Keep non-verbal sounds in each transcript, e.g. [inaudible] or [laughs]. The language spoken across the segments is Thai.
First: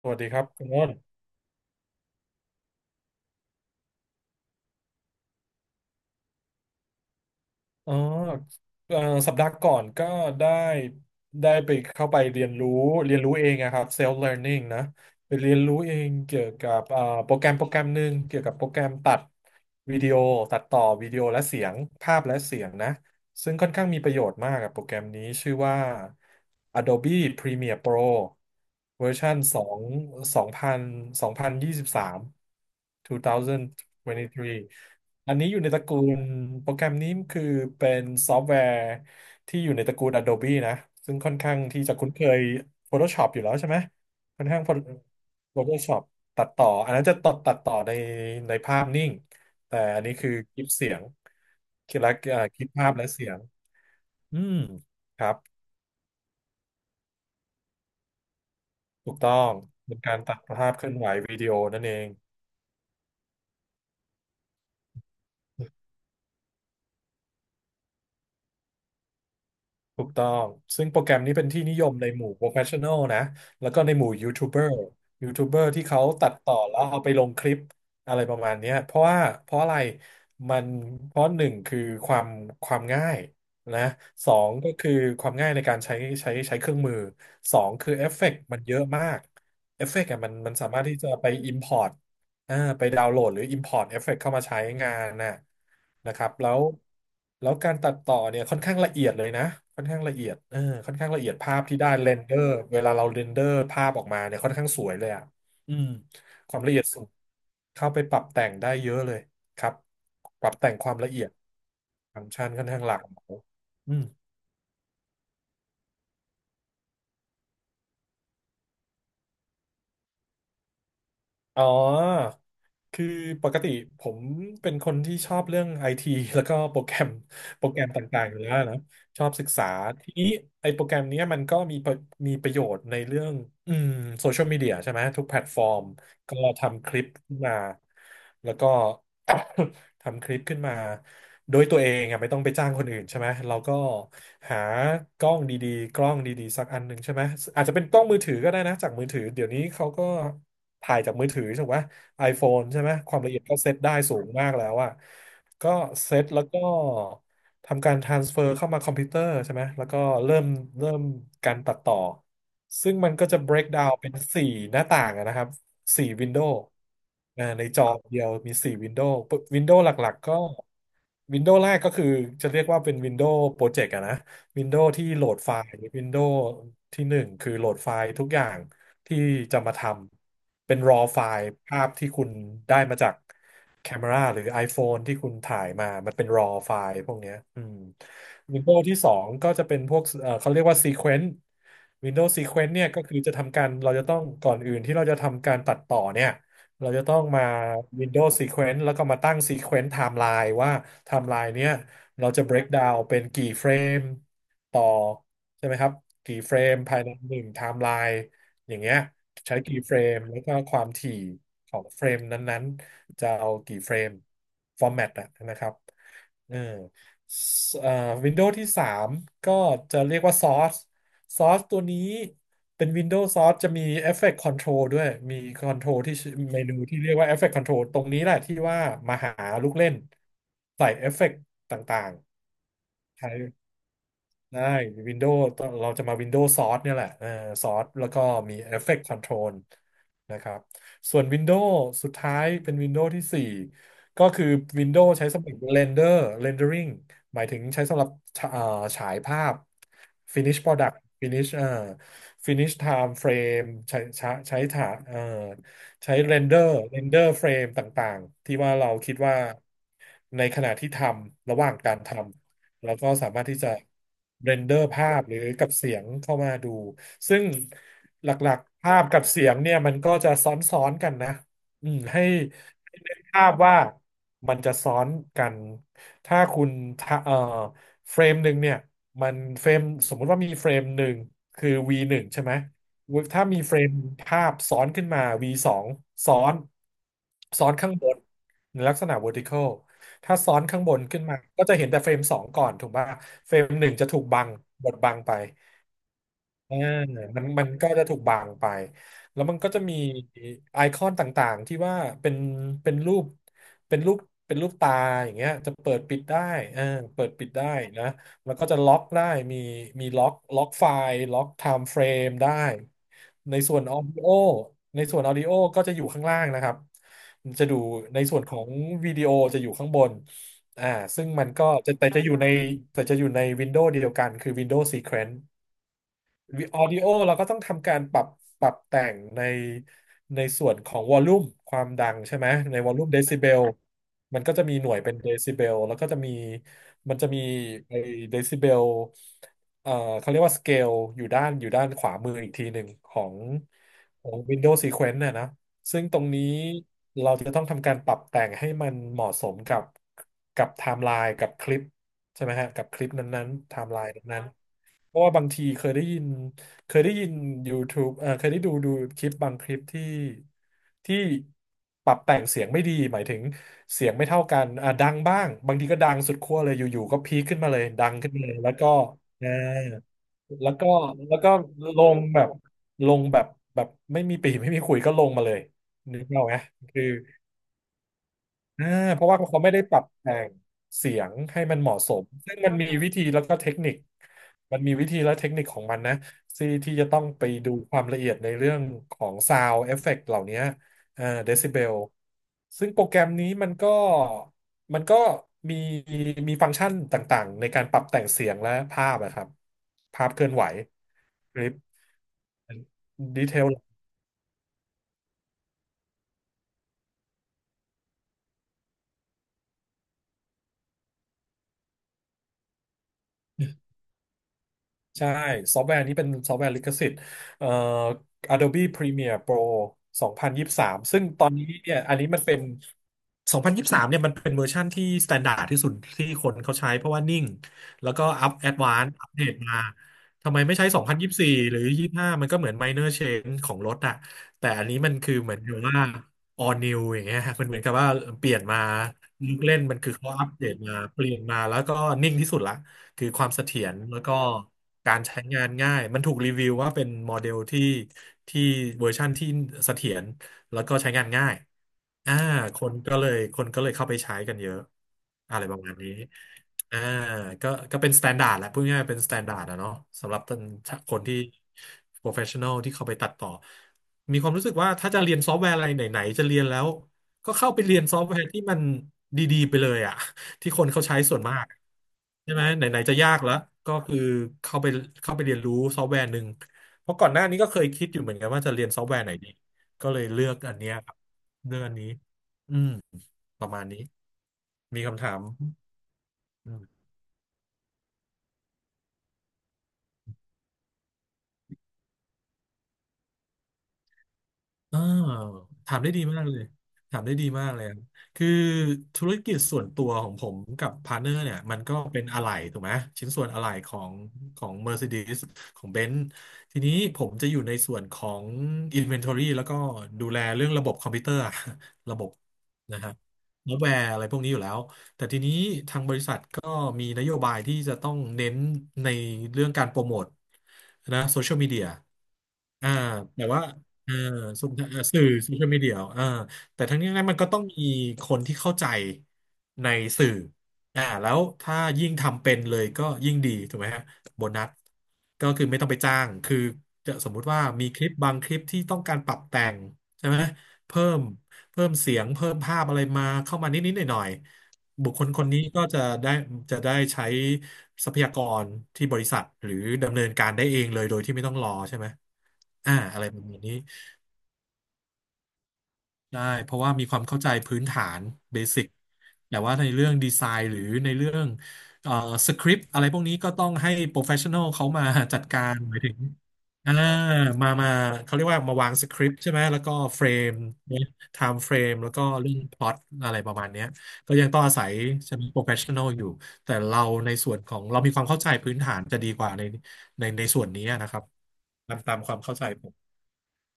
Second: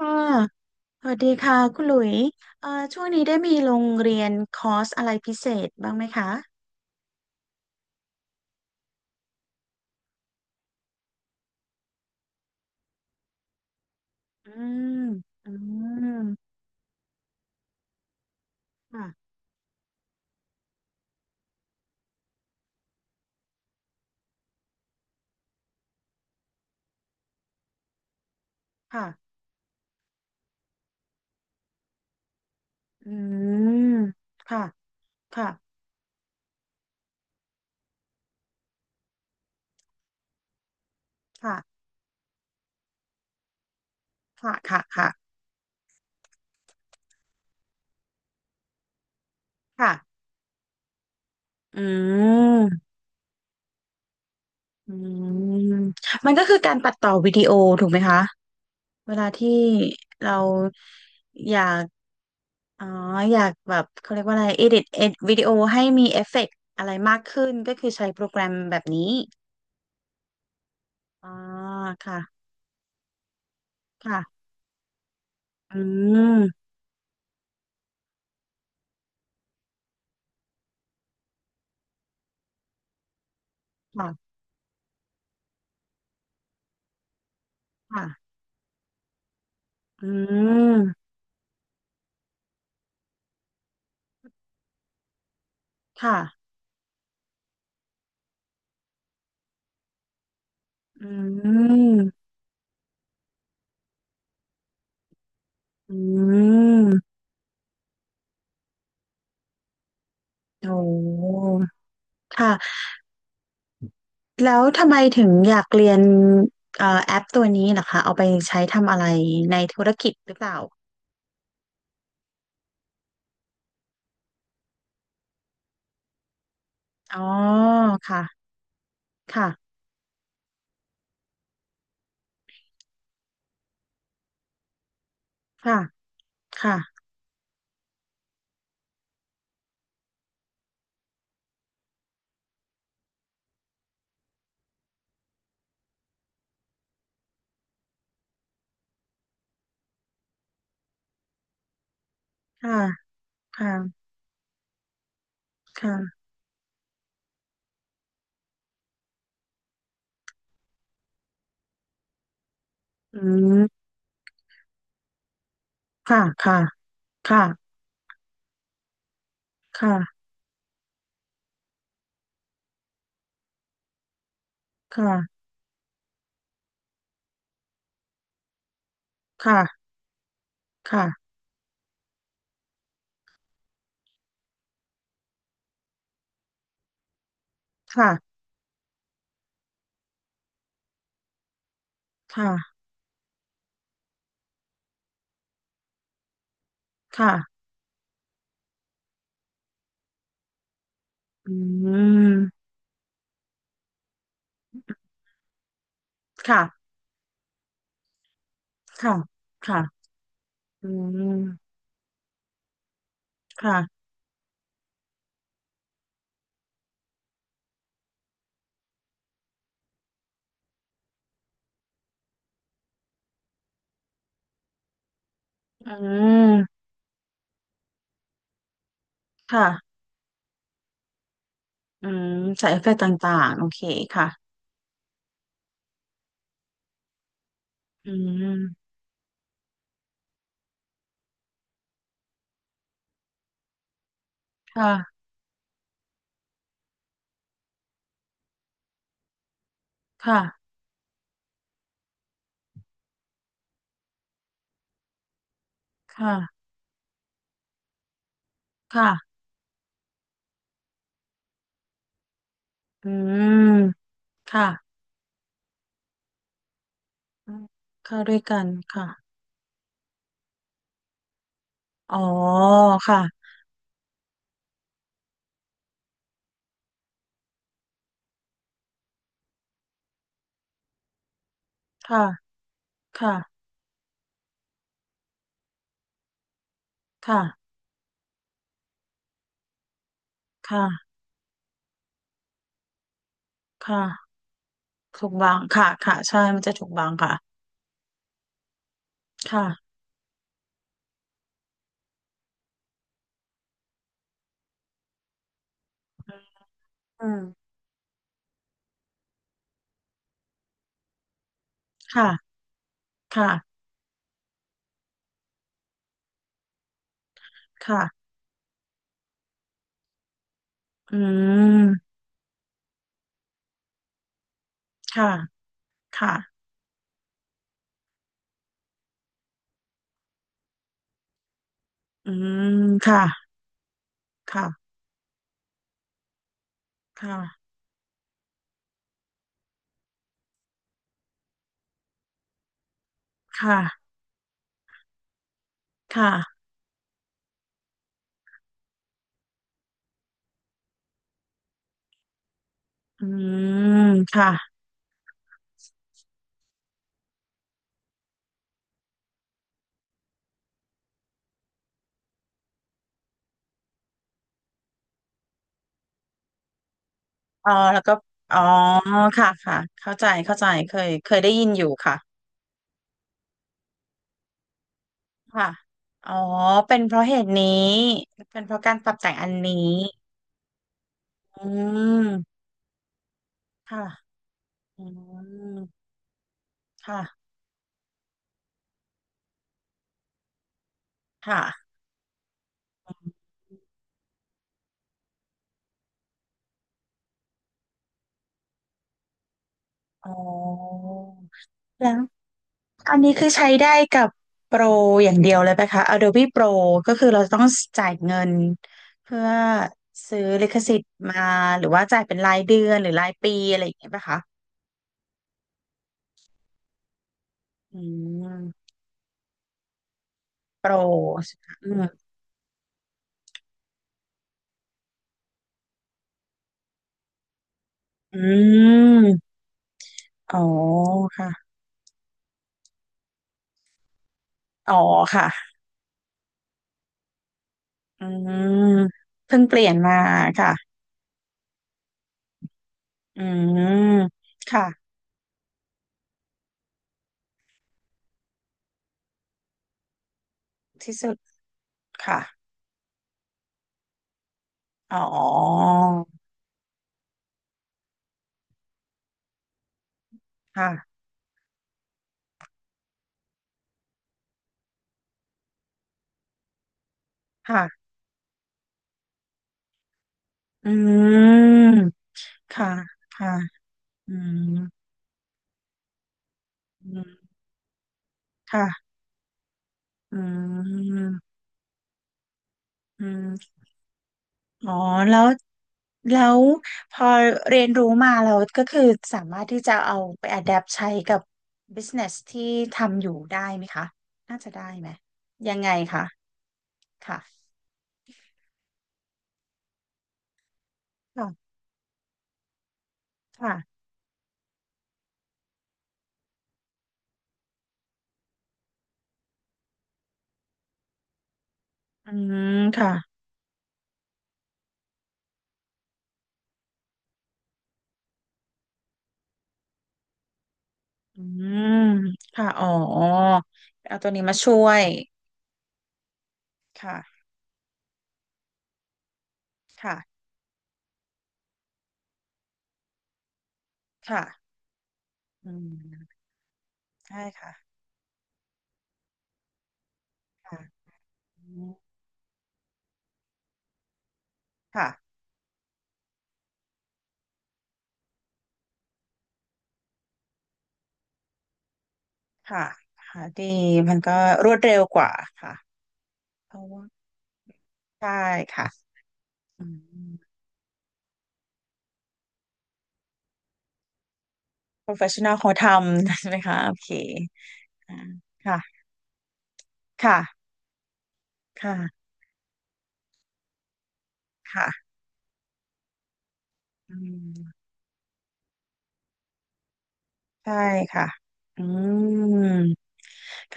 ส่ะ วัสดีครับคุณอ้นสวัสดีค่ะคุณหลุยช่วงนี้ได้มีโรงเรียนคอร์สอะไรพิเศษบ้างไหมคะอ๋อเอ่อสัปดาห์ก่อนก็ได้ได้ไปเข้าไปเรียนรู้เรียนรู้เองอะครับ self อื learning นะมไปอืเรียนรู้เองเกี่ยวมกับโปรแกรมหนึ่งเกี่ยวกับโปรแกรมค่ะตัดวิดีโอตัดต่อวิดีโอและเสียงภาพและเสียงนะ ซึ่งค่อนข้างมีประโยชน์มากกับโปรแกรมนี้ชื่อว่า Adobe Premiere Pro เวอร์ชัค่ะนสองสองพันสองพันยี่สิบสามอื2023มองพันยี่สิบสาค่ะมอันนี้ค่ะอยู่ในตระกูลโปรแกรมนี้คือเป็นซอฟต์แวร์ที่อยู่ในตระกูล Adobe นะซึ่งค่อนค่ะ ข้างที่จะคุ้นเคย Photoshop อยู่แล้วใช่ไหมค่อนค่ะ ข้าง ค่ะ ค่ะ Photoshop ตัดต่ออันนั้นจะตัดต่อในภาพนิ่ง แต่ค่ะ อันนี้คือคลิปเสียงอืคลิปและคลิปภาม พและเสียงอืมอืครับม มันก็คือการตัดต่อวิดีโอถูกไหมคะถูเวกลาต้อที่งเป็นการเราตัดภาพเคลื่อนไหววิดีอโอยานั่ก นเอง อ๋ออยากแบบเขาเรียกว่าอะไร edit วิดีโอให้มีเอฟเฟกต์อะไรมากขึ้นก็คือใช้โปรแกรมแบบนี้ ถูกต้อง ซึ่งโปรแกรมอ่านี้เป็นที่นิยมในหมู่ ค่ะ professional นะแล้วก็ในหมู่ยูค่ะทูบเบอร์ยูทูบเบอร์อืที่เขาตัดต่อมแล้วเอาไปลงคลิปอะไรประมาณเนี้ยเพราะว่าเพราะอะไรมันเพราะหนึ่งคือความความง่ายนะสค่ะองก็คือความง่ายในการใช้เครื่องมือ สองคือเอฟเฟค่ะกต์มันเยอะมากเอฟเฟอืกต์อะมันสามารถที่จะมไป import ไปดาวน์โหลดหรือ Import เอฟเฟกต์เข้ามาใช้งานน่ะนะค่ะครับแล้วการตัดต่อเนี่ยค่อนข้างละเอียดเลยนะค่อนข้างละเอียดเออค่อนอืข้างละเอียดภาพที่ได้เรมนเดอร์เวลาเราเรนเดอร์ภาพออกมาเนี่ยค่อนข้างสวยเลยอ่ะอืมอืความละเอียดสูงมเข้าไปปรับแต่งได้เยอะเลยครับปรับโอแต่งความละเอียด้ฟังก์ชันค่อนค่ะข้างหลากหลายอืม แล้วทำไมถึงอยากเรียนแอปตัวนี้ล่ะคะเอาไปใช้ทำอะไรในธุรกิจหรือเปล่าอ๋อ คือปกติผมเป็นคนที่ชอบเรื่องไอที [laughs] แล้วก็อ๋อโปรแกรมค่ะต่างๆอยู่แล้วนะชอบศึกษาค่ะทีนี้ไอโปรแกรมเนี้ยมันก็มีประโยชน์ในเรื่องอืมโซเชียลมีเดียใช่ไหมทุกแพลตฟอร์ค่ะม ก็ค่ะทำคลิปขึ้นมา แล้วก็ [coughs] ทำคลิปขึ้นมา โดยตัวเองอะไม่ต้องไปจ้างคนอื่นใช่ไหม เราก็หากล้องดีๆกล้องดีๆสักอันหนึ่งใช่ไหม อาจจะเป็นกล้องมือถือก็ได้นะจากมือถือ เดี๋ยวนี้เขาก็ถ่ายจากมือถือใช่ไหม iPhone ค่ะใช่ไหมความละเอียดก็เซตได้ค่ะสูงมากแล้วอะก็เซค่ะตแล้วก็ ทำการ transfer เข้ามาคอมพิวเตอร์ใช่ไหม แล้วก็เริ่มเริ่มการตัดต่อ ซึ่งมันอืก็จะ break ม down เป็นสี่หน้าต่างอะนะครับสี่ ค่ะ window ค่ะค่ะอ่าในจอเดียวมีสี่ window window หลักค่ะๆ ก็ window แรกก็คือจะเรียกว่าเป็น window project อะนะ ค่ะวินโดว์ที่หนึ่งคือโหลดไฟล์ทุกอย่างที่จะมาค่ะทำเป็น raw ไฟค่ะล์ภาพที่คุณได้มาจากแคมราหรือ iPhone ที่คุณถ่ายมามันเป็น raw ไฟล์พวกเนี้ยอืม ค่ะ Windows ที่สองก็จะเป็นพวกเขาเรียกว่า Sequence Windows Sequence ค่ะเนี่ยก็คือจะทำการเราจะต้องก่อนอื่นที่เราจะทำการตัดต่อเนี่ยเราจะต้องค่ะมา Windows Sequence แล้วก็มาตั้ง Sequence Timeline ว่า อื Timeline เนี้ย เราจะ ม break down เป็นกี่เฟรมต่อใช่ไหมครับกี่เฟรค่ะ มภายในหนึ่งไทม์ไลน์อย่างเงี้ยค่ะใช้กี่เฟรค่ะมแล้วก็ควาอืมถี่ขมองเฟรมนั้นๆจะเอากี่เฟรค่ะมฟอร์แมตอะนะครับเออสเอ่อวินโดว์ที่3ก็จะเรียกว่าซอสซอสตัวนี้เป็น Windows Source จะมี Effect Control ด้วยมี อื Control ที่ชื่อมเมนูที่เรียกว่า Effect Control ตรงนี้แหละที่ว่ามาหาค่ะลูกเล่นใส่เอฟเฟกต์ต่าอืง มใส่เอฟเฟกต์ตใช้่างๆ โอเค ค่ะได้วินโดว์เราจะมาวินโดว์ซอสเนี่ยแหละเออซอสแล้อืวก็มี ม Effect Control นะครับส่วนวินโด w s สุดท้ายเป็นวินโด w s ที่4ก็คือวินโด w s ค่ะใช้สำหรับ Render Rendering หมายถึงใช้สำหรับเอ่อฉายภาพ ค่ะ Finish Product Finish Finish Time Frame ใช้ถาเอ่อใช้ ค่ะ Render Render Frame ต่างๆที่ว่าเราค่ะคิดว่าในขณะที่ทำระหว่างการทำ แล้วอืก็สามารถที่จะมเรนค่ะเดอร์ภาพหรือกับเสียงเข้ามาดูซึ่งอืมเข้าหลด้วยักกันๆภาพค่ะกับเสียงเนี่ยมันก็จะซ้อนๆกันนะอืมอ๋อให้นึค่ะกภาพว่ามันจะซ้อนกันถ้าคุณทะเฟรมหนึ่งเนี่ยมันเฟรมสมมุติว่ามีเฟรมหนึ่งคือ V หนึ่ค่ะงใช่ไหมค่ะถ้ามีเฟรมภาพซ้อนขึ้นมา V สองซ้อนค่ะข้างบนในลักษณะ vertical ถ้าซ้อนข้างบนค่ะขึ้นมาก็จะเห็นแต่เฟรมสองก่อนถูกป่ะเฟรมหนึ่งจะถูกค่ะบังบดบังถูไป กบางค่ะค่ะใช่มันจะอ่าถูกบางค่ะมันก็จะถูกบางไปแล้วมันก็จะค่ะมีไอคอนต่างๆที่ว่าเป็นเป็นรูปเป็นรูปเป็นรูปตาอย่างเงี้ยจะเปิดปิดได้เออเปิอืดมปิดได้นะแล้วก็จะล็อกได้มีล็อกไฟล์ล็อกไทม์เฟรค่ะมได้ค่ะในส่วนออดิโอในส่วนออดิโอก็จะอยู่ข้างล่างนะครับมันจะดูค่ะในส่วนของวิดีโอจะอยู่ข้างบนอ่าอืซึ่งมันก็จะมแต่จะอยู่ในวินโดว์เดียวกันคือ Windows ค่ะ Sequence ค่ะออดิโอเราก็ต้องทำการปรับปรับแต่งในส่วนของวอลลุ่มความดังอืใช่ไหมมในวอลลุ่มเดค่ะซิเบลมันก็จะมีหค่ะน่วยเป็นเดซิเบลแล้วก็จะมีมันคจะมี่ะไอเดซิเบลเอ่อเขาเรียกว่าสเกลอยู่ด้านขวามืออีกทีหนึ่งของค่ะ Windows Sequence น่ะนะซึ่งตรงนี้ค่ะเราจะต้องทำการปรับแต่งให้มันเหมาะสมกับกับไทม์ไลน์กับคลิปใช่ไหมฮะกับคลิปอืนั้นๆไทม์ไลมน์นั้น ค่ะเพราะว่าบางทีเคยได้ยินเคยได้ยิน YouTube เคยได้ดูคลิปบางคลิปที่ที่ปรับแต่งเสียงไม่ดีหมายถึงเสียงไม่เท่ากันอ่ะดังบ้างบางทีก็ดังสุดขั้วเลยอยู่ๆก็พีคขึ้นเอมาอเลยแล้วดัก็งขึ้นมาเลอ๋ยอแล้วก็ค่ะ อ่าค่ะเข้าใจแล้วก็เคยเคแล้ยวได้ก็ยินอยู่ลค่ะงแบบลงแบบแบบไม่มีปีไม่มีขุยก็ลงมาเลยค่ะนึกอ๋อเอาไหม เป็นเพราะเหตุนี้เป็นเพราะอ่าการปรับเพแต่ราะงว่าอันเขาไม่นี้ได้ปรับแต่งเสียงอืให้มันเหมาะสมมซึ่งมันมีวิธีแล้วก็เทคนิคค่ะมันมีอืวิธีและเทคนิคขมองมันนะที่จะต้ค่ะองไปดูความละเอียดในเรื่องของซาวเอฟเฟกต์เหล่านี้อ่าเดซิเบค่ะลซึ่งโปรแกรมนี้มันก็มันก็มีฟังก์ชันต่างๆในการปรับแต่งเสียงและภาพนะครับภาอ๋อพเคลื่อนไหวคลิปแล้วอันนี้ดีคือเทใช้ล ได้กับโปรอย่างเดียวเลยไหมคะ Adobe Pro ก็คือเราต้องจ่ายเงินเพื่อซื้อลิขสิทธิ์มาหรือว่าจ่ายเป็นรายเดือนหรือรายปีอะไรอย่างเงี้ยไหมคะ ใช่ซอฟต์แวร์นี้เป็นซอฟต์แวร์ลิขสิทธิ์เอ่อ อื Adobe ม Premiere Pro โปร2023ซึ่งตอนนี้อืเนี่ยอันมนี้มันเป็น2023เนี่ยมันเป็นเวอร์ชั่นที่ s t ต n d า r d ที่สุดที่คนเขาใช้เพราะว่านิ่งแล้วก็อืแอดวานซ์อัปเดมตมาทำอ๋อไมไม่ใช้2024ค่ะหรือ25มันก็เหมือน minor change ของรถอะแต่อันอ๋อนี้มันคือเหมือนค่ะกับว่า all new อย่างเงี้ยมันเหมือนกับว่าอืเปมลี่ยนมาลูเพิ่กงเปเล่นลี่ยนมันคืมาอเขาอัปเดตค่ะมาเปลี่ยนมาแล้วก็นิ่งที่สุดละ คืออืความเสถีมยรแล้วก็ค่ะการใช้งานง่ายมันถูกรีวิวว่าเป็นโมเดลที่ที่เวอร์ชั่นที่เสถียรแล้วก็ใช้ที่งานสุดง่ายอ่าค่ะคนก็เลยเข้าไปใช้กันเยอะอ๋ออะไรประมาณนี้อ่าก็เป็นสแตนดาร์ดแหละพูดง่ายๆเป็นสแตนดาร์ดอะเนาะสำหรับคค่ะนที่ professional ที่เข้าไปตัดต่อมีความรู้สึกว่าถ้าจะเรียนซอฟต์แวร์อะไรไหนๆจะเรียนแล้วก็เข้าไปเรียนค่ะซอฟต์แวร์ที่มันดีๆไปเลยอ่ะ ที่คนอืเขาใช้ส่มวนมากใช่ไหมไหค่ะนๆจะยากค่ะแล้วก็คืออืมเข้าไปเรียนรู้ซอฟต์แวร์หนึ่งเพอืราะก่อมนหน้านี้ก็เคยคิดอยู่เหมือนกันว่าจะเรียนซอฟค่ะต์แวร์ไหนดีก็เลยอืเลือกอันเนี้ยครับมเลือกอันนี้อืมอืประม มาณนี้อ๋อมีคำถาแล้ม วแล้วพอเรียนรู้มาแล้วก็คือสามารถที่จะเอาไป adapt ใช้กับ business ที่ทำอยู่ได้ไหมคะน่าจะได้เออไหมยังไงถามได้ดีคะมากเลยถามได้ดีค่ะมากเลยครับคือธุรกิจส่วนตัวของผมกับพาร์ทเนอร์ค่ะเนี่ยมันก็เป็นอะไหล่ถูกไหมชิ้นส่วนอะไหล่ค่ะของของ Mercedes ของ Benz ทีนี้ผมจะอยู่ในส่วนของ Inventory แล้วก็ดูแลเรื่องระบบคอมพิวเตอร์อะ [laughs] ระบอืบมนะฮะค่ะซอฟต์แวร์อะไรพวกนี้อยู่แล้วแต่ทีนี้ทางบริษัทก็มีนโยบายที่จะต้องเน้นในเรื่องการโปรโมทนะโซอืเชียลมีเดียมค่ะอ๋ออ่าแต่ว่า เอาเอาตัวนี้มาโซช่เชียวลยสื่อโซเชียลมีเดียแต่ทั้งนี้ทั้งนั้นมันค่ะก็ต้องมีคนที่เข้าใจในค่ะสื่อแล้วถ้ายิ่งทำเป็นเลยก็ยิ่งดีถูกไหมฮะค่ะโบนัสก็คืออืไม่ต้องไปจ้างมคือจะสมมุใช่ติว่าค่ะมีคลิปบางคลิปที่ต้องการปรับแต่งใช่ไหมค่ะเพิ่มอืเพิ่มมเสียงเพิ่มภาพอะไรมาเข้ามานิดนิดหน่อยหน่อยๆค่ะบุคคลคนนี้ก็จะได้ใช้ทรัพยากรที่บริษัทหรือดำเนินการได้เองเลยโดยที่ไม่ต้องรอใช่ไหมค่ะอะไรปค่ะระมาณดีนี้ มันก็รวดเร็วกว่าค่ะได้เพเพราะราะว่ามีว่าความเข้าใจพื้นฐานใช่เบสิค่ะกแต่ว่าอืในเรื่องดีม ไซน์หรือในเรื่องเอ่อสคริปต์อะไรพวกนี้ก็ต้องให้โปรเฟชชั่น a ลเขามาจัด professional กาเขารทหมายถึงำ [laughs] ใช่ไหมคะโออ่าเคมาอ่าเขาเรียกว่ามาวางค่ะสคริปต์ใช่ไหมแล้วก็เฟรมค่ะเนี่ยไทม์เฟรมแล้วก็ค่ะเรื่องพล็อตอะไรประมาณเนี้ยก็ยังต้องอาศัยค่ะใช่ไหมโปรเฟชชั่น a ลอยู่แต่เราอืในส่วนขอมงเรามีความเข้าใจพื้นฐานจะดีกว่าในส่วนใช่นี้นะครัค่ะบอืตามความเข้าใจมผมค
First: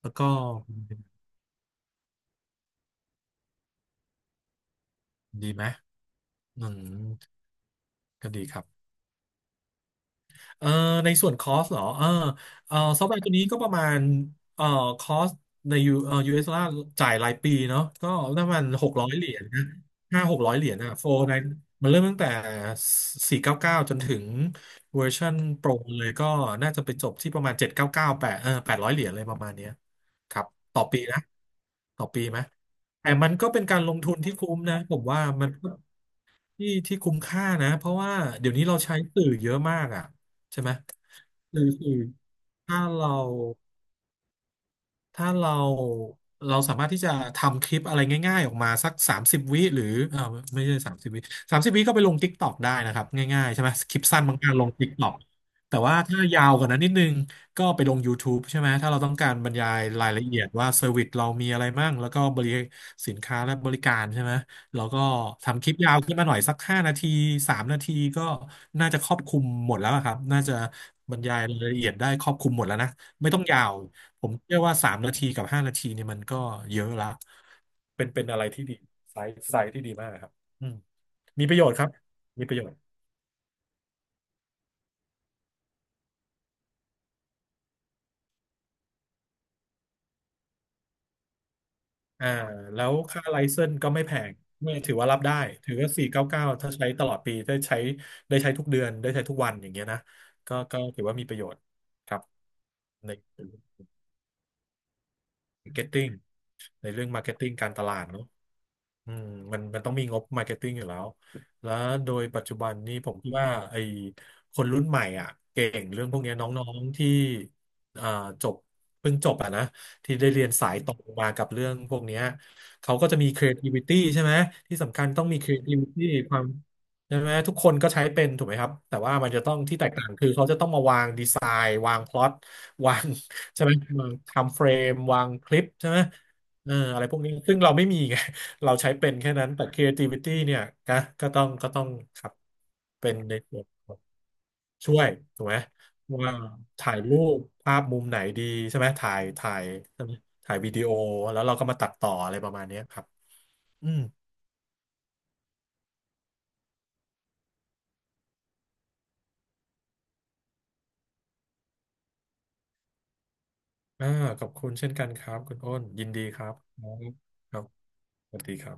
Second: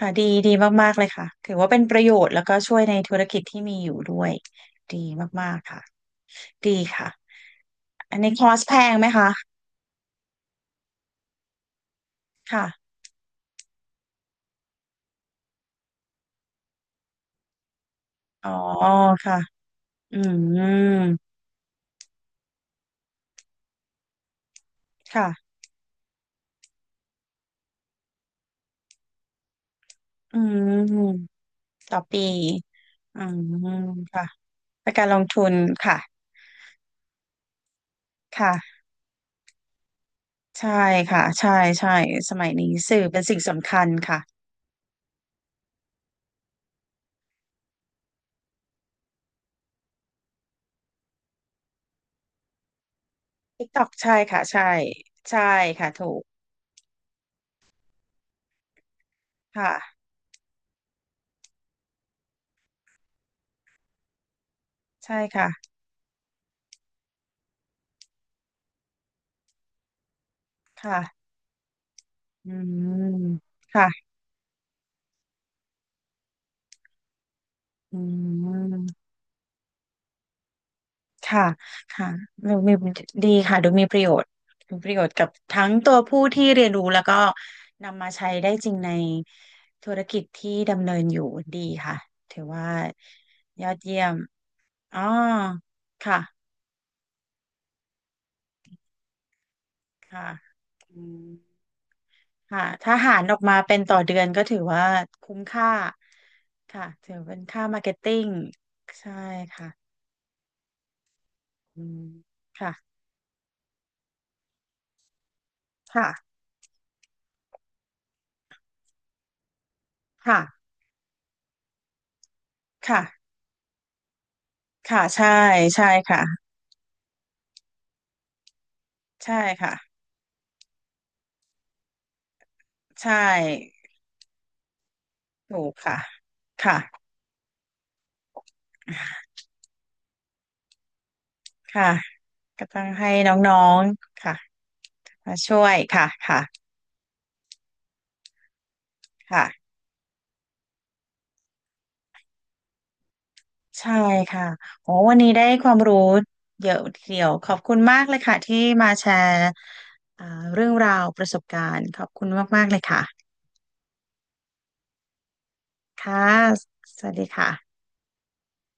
แล้่ะวดีก็ดีมากๆเลยค่ะถือว่าเป็นประโยชน์แล้วก็ช่วยในธุรกิจที่มีอยู่ด้วยดีดีมากไหมๆค่ะอืดีมค่ะอันก็นี้คดีอคร์สรับ แพงไหมคะเอ่อในส่วนคอสเหรอเออค่ะซอฟต์แวร์ตัวนี้ก็ประมาณเอ่อคอสในยูเอสดอลลาร์จ่ายรายปีเนาะก็ปอ๋ระอมาณหกร้อยเหรีค่ะยญนะอื500-600 เหรียญอะโฟร์มในมันเริ่มตั้งแต่สี่เก้าเก้าจนถึงเวอร์ค่ะชันโปรเลยก็น่าจะไปจบที่ประมาณ799แปดเออ800 เหรียญเลยประมาณเนี้ยคอืรับต่อปีนะมต่อต่อปีปีไหมแต่อืมันก็เป็นมการลงทุนค่ะที่คุ้มนะปผระมการลว่างทุมันนก็ค่ะที่คุ้มค่านะเพราะว่าเดี๋ยวนี้ค่ะ เราใช้สื่อเยอะมากอ่ะใช่ไหม ใช่ค่ะใช่คือคืใช่อสมัยนี้ถ้าสื่อเรา เป็นสิ่งสำคัญค่ะ ถ้าเราเราสามารถที่จะทำคลิปอะไรง่ายๆออกมาสักสามสิบวิหรือเออไม่ใช่สามสิบวิสามสิบวิก็ไปลง TikTok ได้นะครับง่ายๆใช่ไหม TikTok คลิปใช่สั้นบางค่ะการใช่ลง TikTok ใช่แต่ค่ะว่าถูถ้ากยาวกว่านั้นนิดนึงก็ไปลง YouTube ใช่ไหมถ้าเราต้องการบรรยายค่ะรายละเอียดว่าเซอร์วิสเรามีอะไรมั่งแล้วก็บริสินค้าและบริการใช่ไหมเราก็ใช่ค่ะทำคลิปยาวขึ้นมาหน่อยสักห้านาทีสามนาทีก็น่าจะครอบคลุมหมดแล้วอะครับน่าจะบรรค่ะยายรายละเอียดได้ครอบคอืลุมหมดแล้วนะมไม่ต้องยาว ค่ะผมเชื่อว่า3 นาทีกับห้านาทีเนี่ยมันก็เยอะละอืเป็นเป็นอะไรที่ดีมไซส์ที่ดีมากครับอืมค่ะมีประโยชน์ครับค่ะมีปดูระโยชมีน์ดีค่ะดูมีประโยชน์มีประโยชน์กับทั้งตัวผู้ที่เรียนรู้แล้วก็นำมาใช้ได้จริงในธุรกิจที่ดำเนินอยู่ดีค่ะอ่าถือว่าแล้วค่าไลเซยอนดส์ก็เยี่ไม่ยแพมงไม่ถืออ๋อว่ารับได้ถือว่าสี่เก้าเก้าค่ะถ้าใช้ตลอดปีได้ใช้ได้ใช้ทุกเดือนได้ใช้ทุกวันอย่างเงี้ยนะค่ะก็ก็อืถือว่ามีม ประโยชน์ครับค่ะถ้าใน หารออกมาเป็นต่อเดือนก็ถือว่าคุ้มค่า marketing ในค่ะเรื่อง ถือเป็น marketing ค่าการตมาร์ลาเก็ตดเนติ้อะ งอืใช่มมันค่ะมันต้องมีงบมาร์เก็ตติ้งอยู่แล้ว แล้วอืมโดยปัจจุบันนี้ค่ะผมคิดว่าไอ้คนรุ่นใหม่อ่ะเก่งเรื่อค่ะงพวกเนี้ยน้องๆที่อ่าจบเพิ่งจบอ่ะนะที่ได้เรียนค่ะ สายตรงมากับเรื่องพวกเนี้ยเขาก็จะค่ะ มี creativity ใช่ไหมที่สำค่ะ คัญต้อใช่งมี ใช่ creativity ควาค่ะ มใช่ไหมทุกคนก็ใช้เป็นถูกไหมครับแต่ว่ามันใช่จะต้องที่แตกค่ะต่างคือเขาจะต้องมาวางดีไซน์วางพล็อตวาใชง [laughs] ใช่ไหม่วางทำเฟรมวางคลิถูปกใช่ค่ะไหมเออค่ะอะไรพวกนี้ซึ่งเราไม่มีไง เราใช้เป็นแค่นั้นแต่ creativity เนี่ยก็ก็ต้องค่ะครับก็ต้องให้เป็นในน้อส่วนงของๆค่ะช่วยมาถูกไหมช่วยค่ะว่าค่ะถ่ายรูปภาพมุมไหนดีใช่ไหมถ่ายค่ะ ถ่ายใช่ไหมถ่ายวิดีโอแล้วเราก็มาตัดต่ออะไรประมาณเนี้ยครับอืใช่มค่ะโอ้วันนี้ได้ความรู้เยอะทีเดียวขอบคุณมากเลยค่ะที่มาแชร์อ่าเรื่องราวประสบการณ์ขอบคุณมากๆเลยค่ะ อ่าขอบคุณเช่นกันครับคุณอ้นยินค่ะ ดีครับครัสวับสดีครับค่ะสวัสดีครับ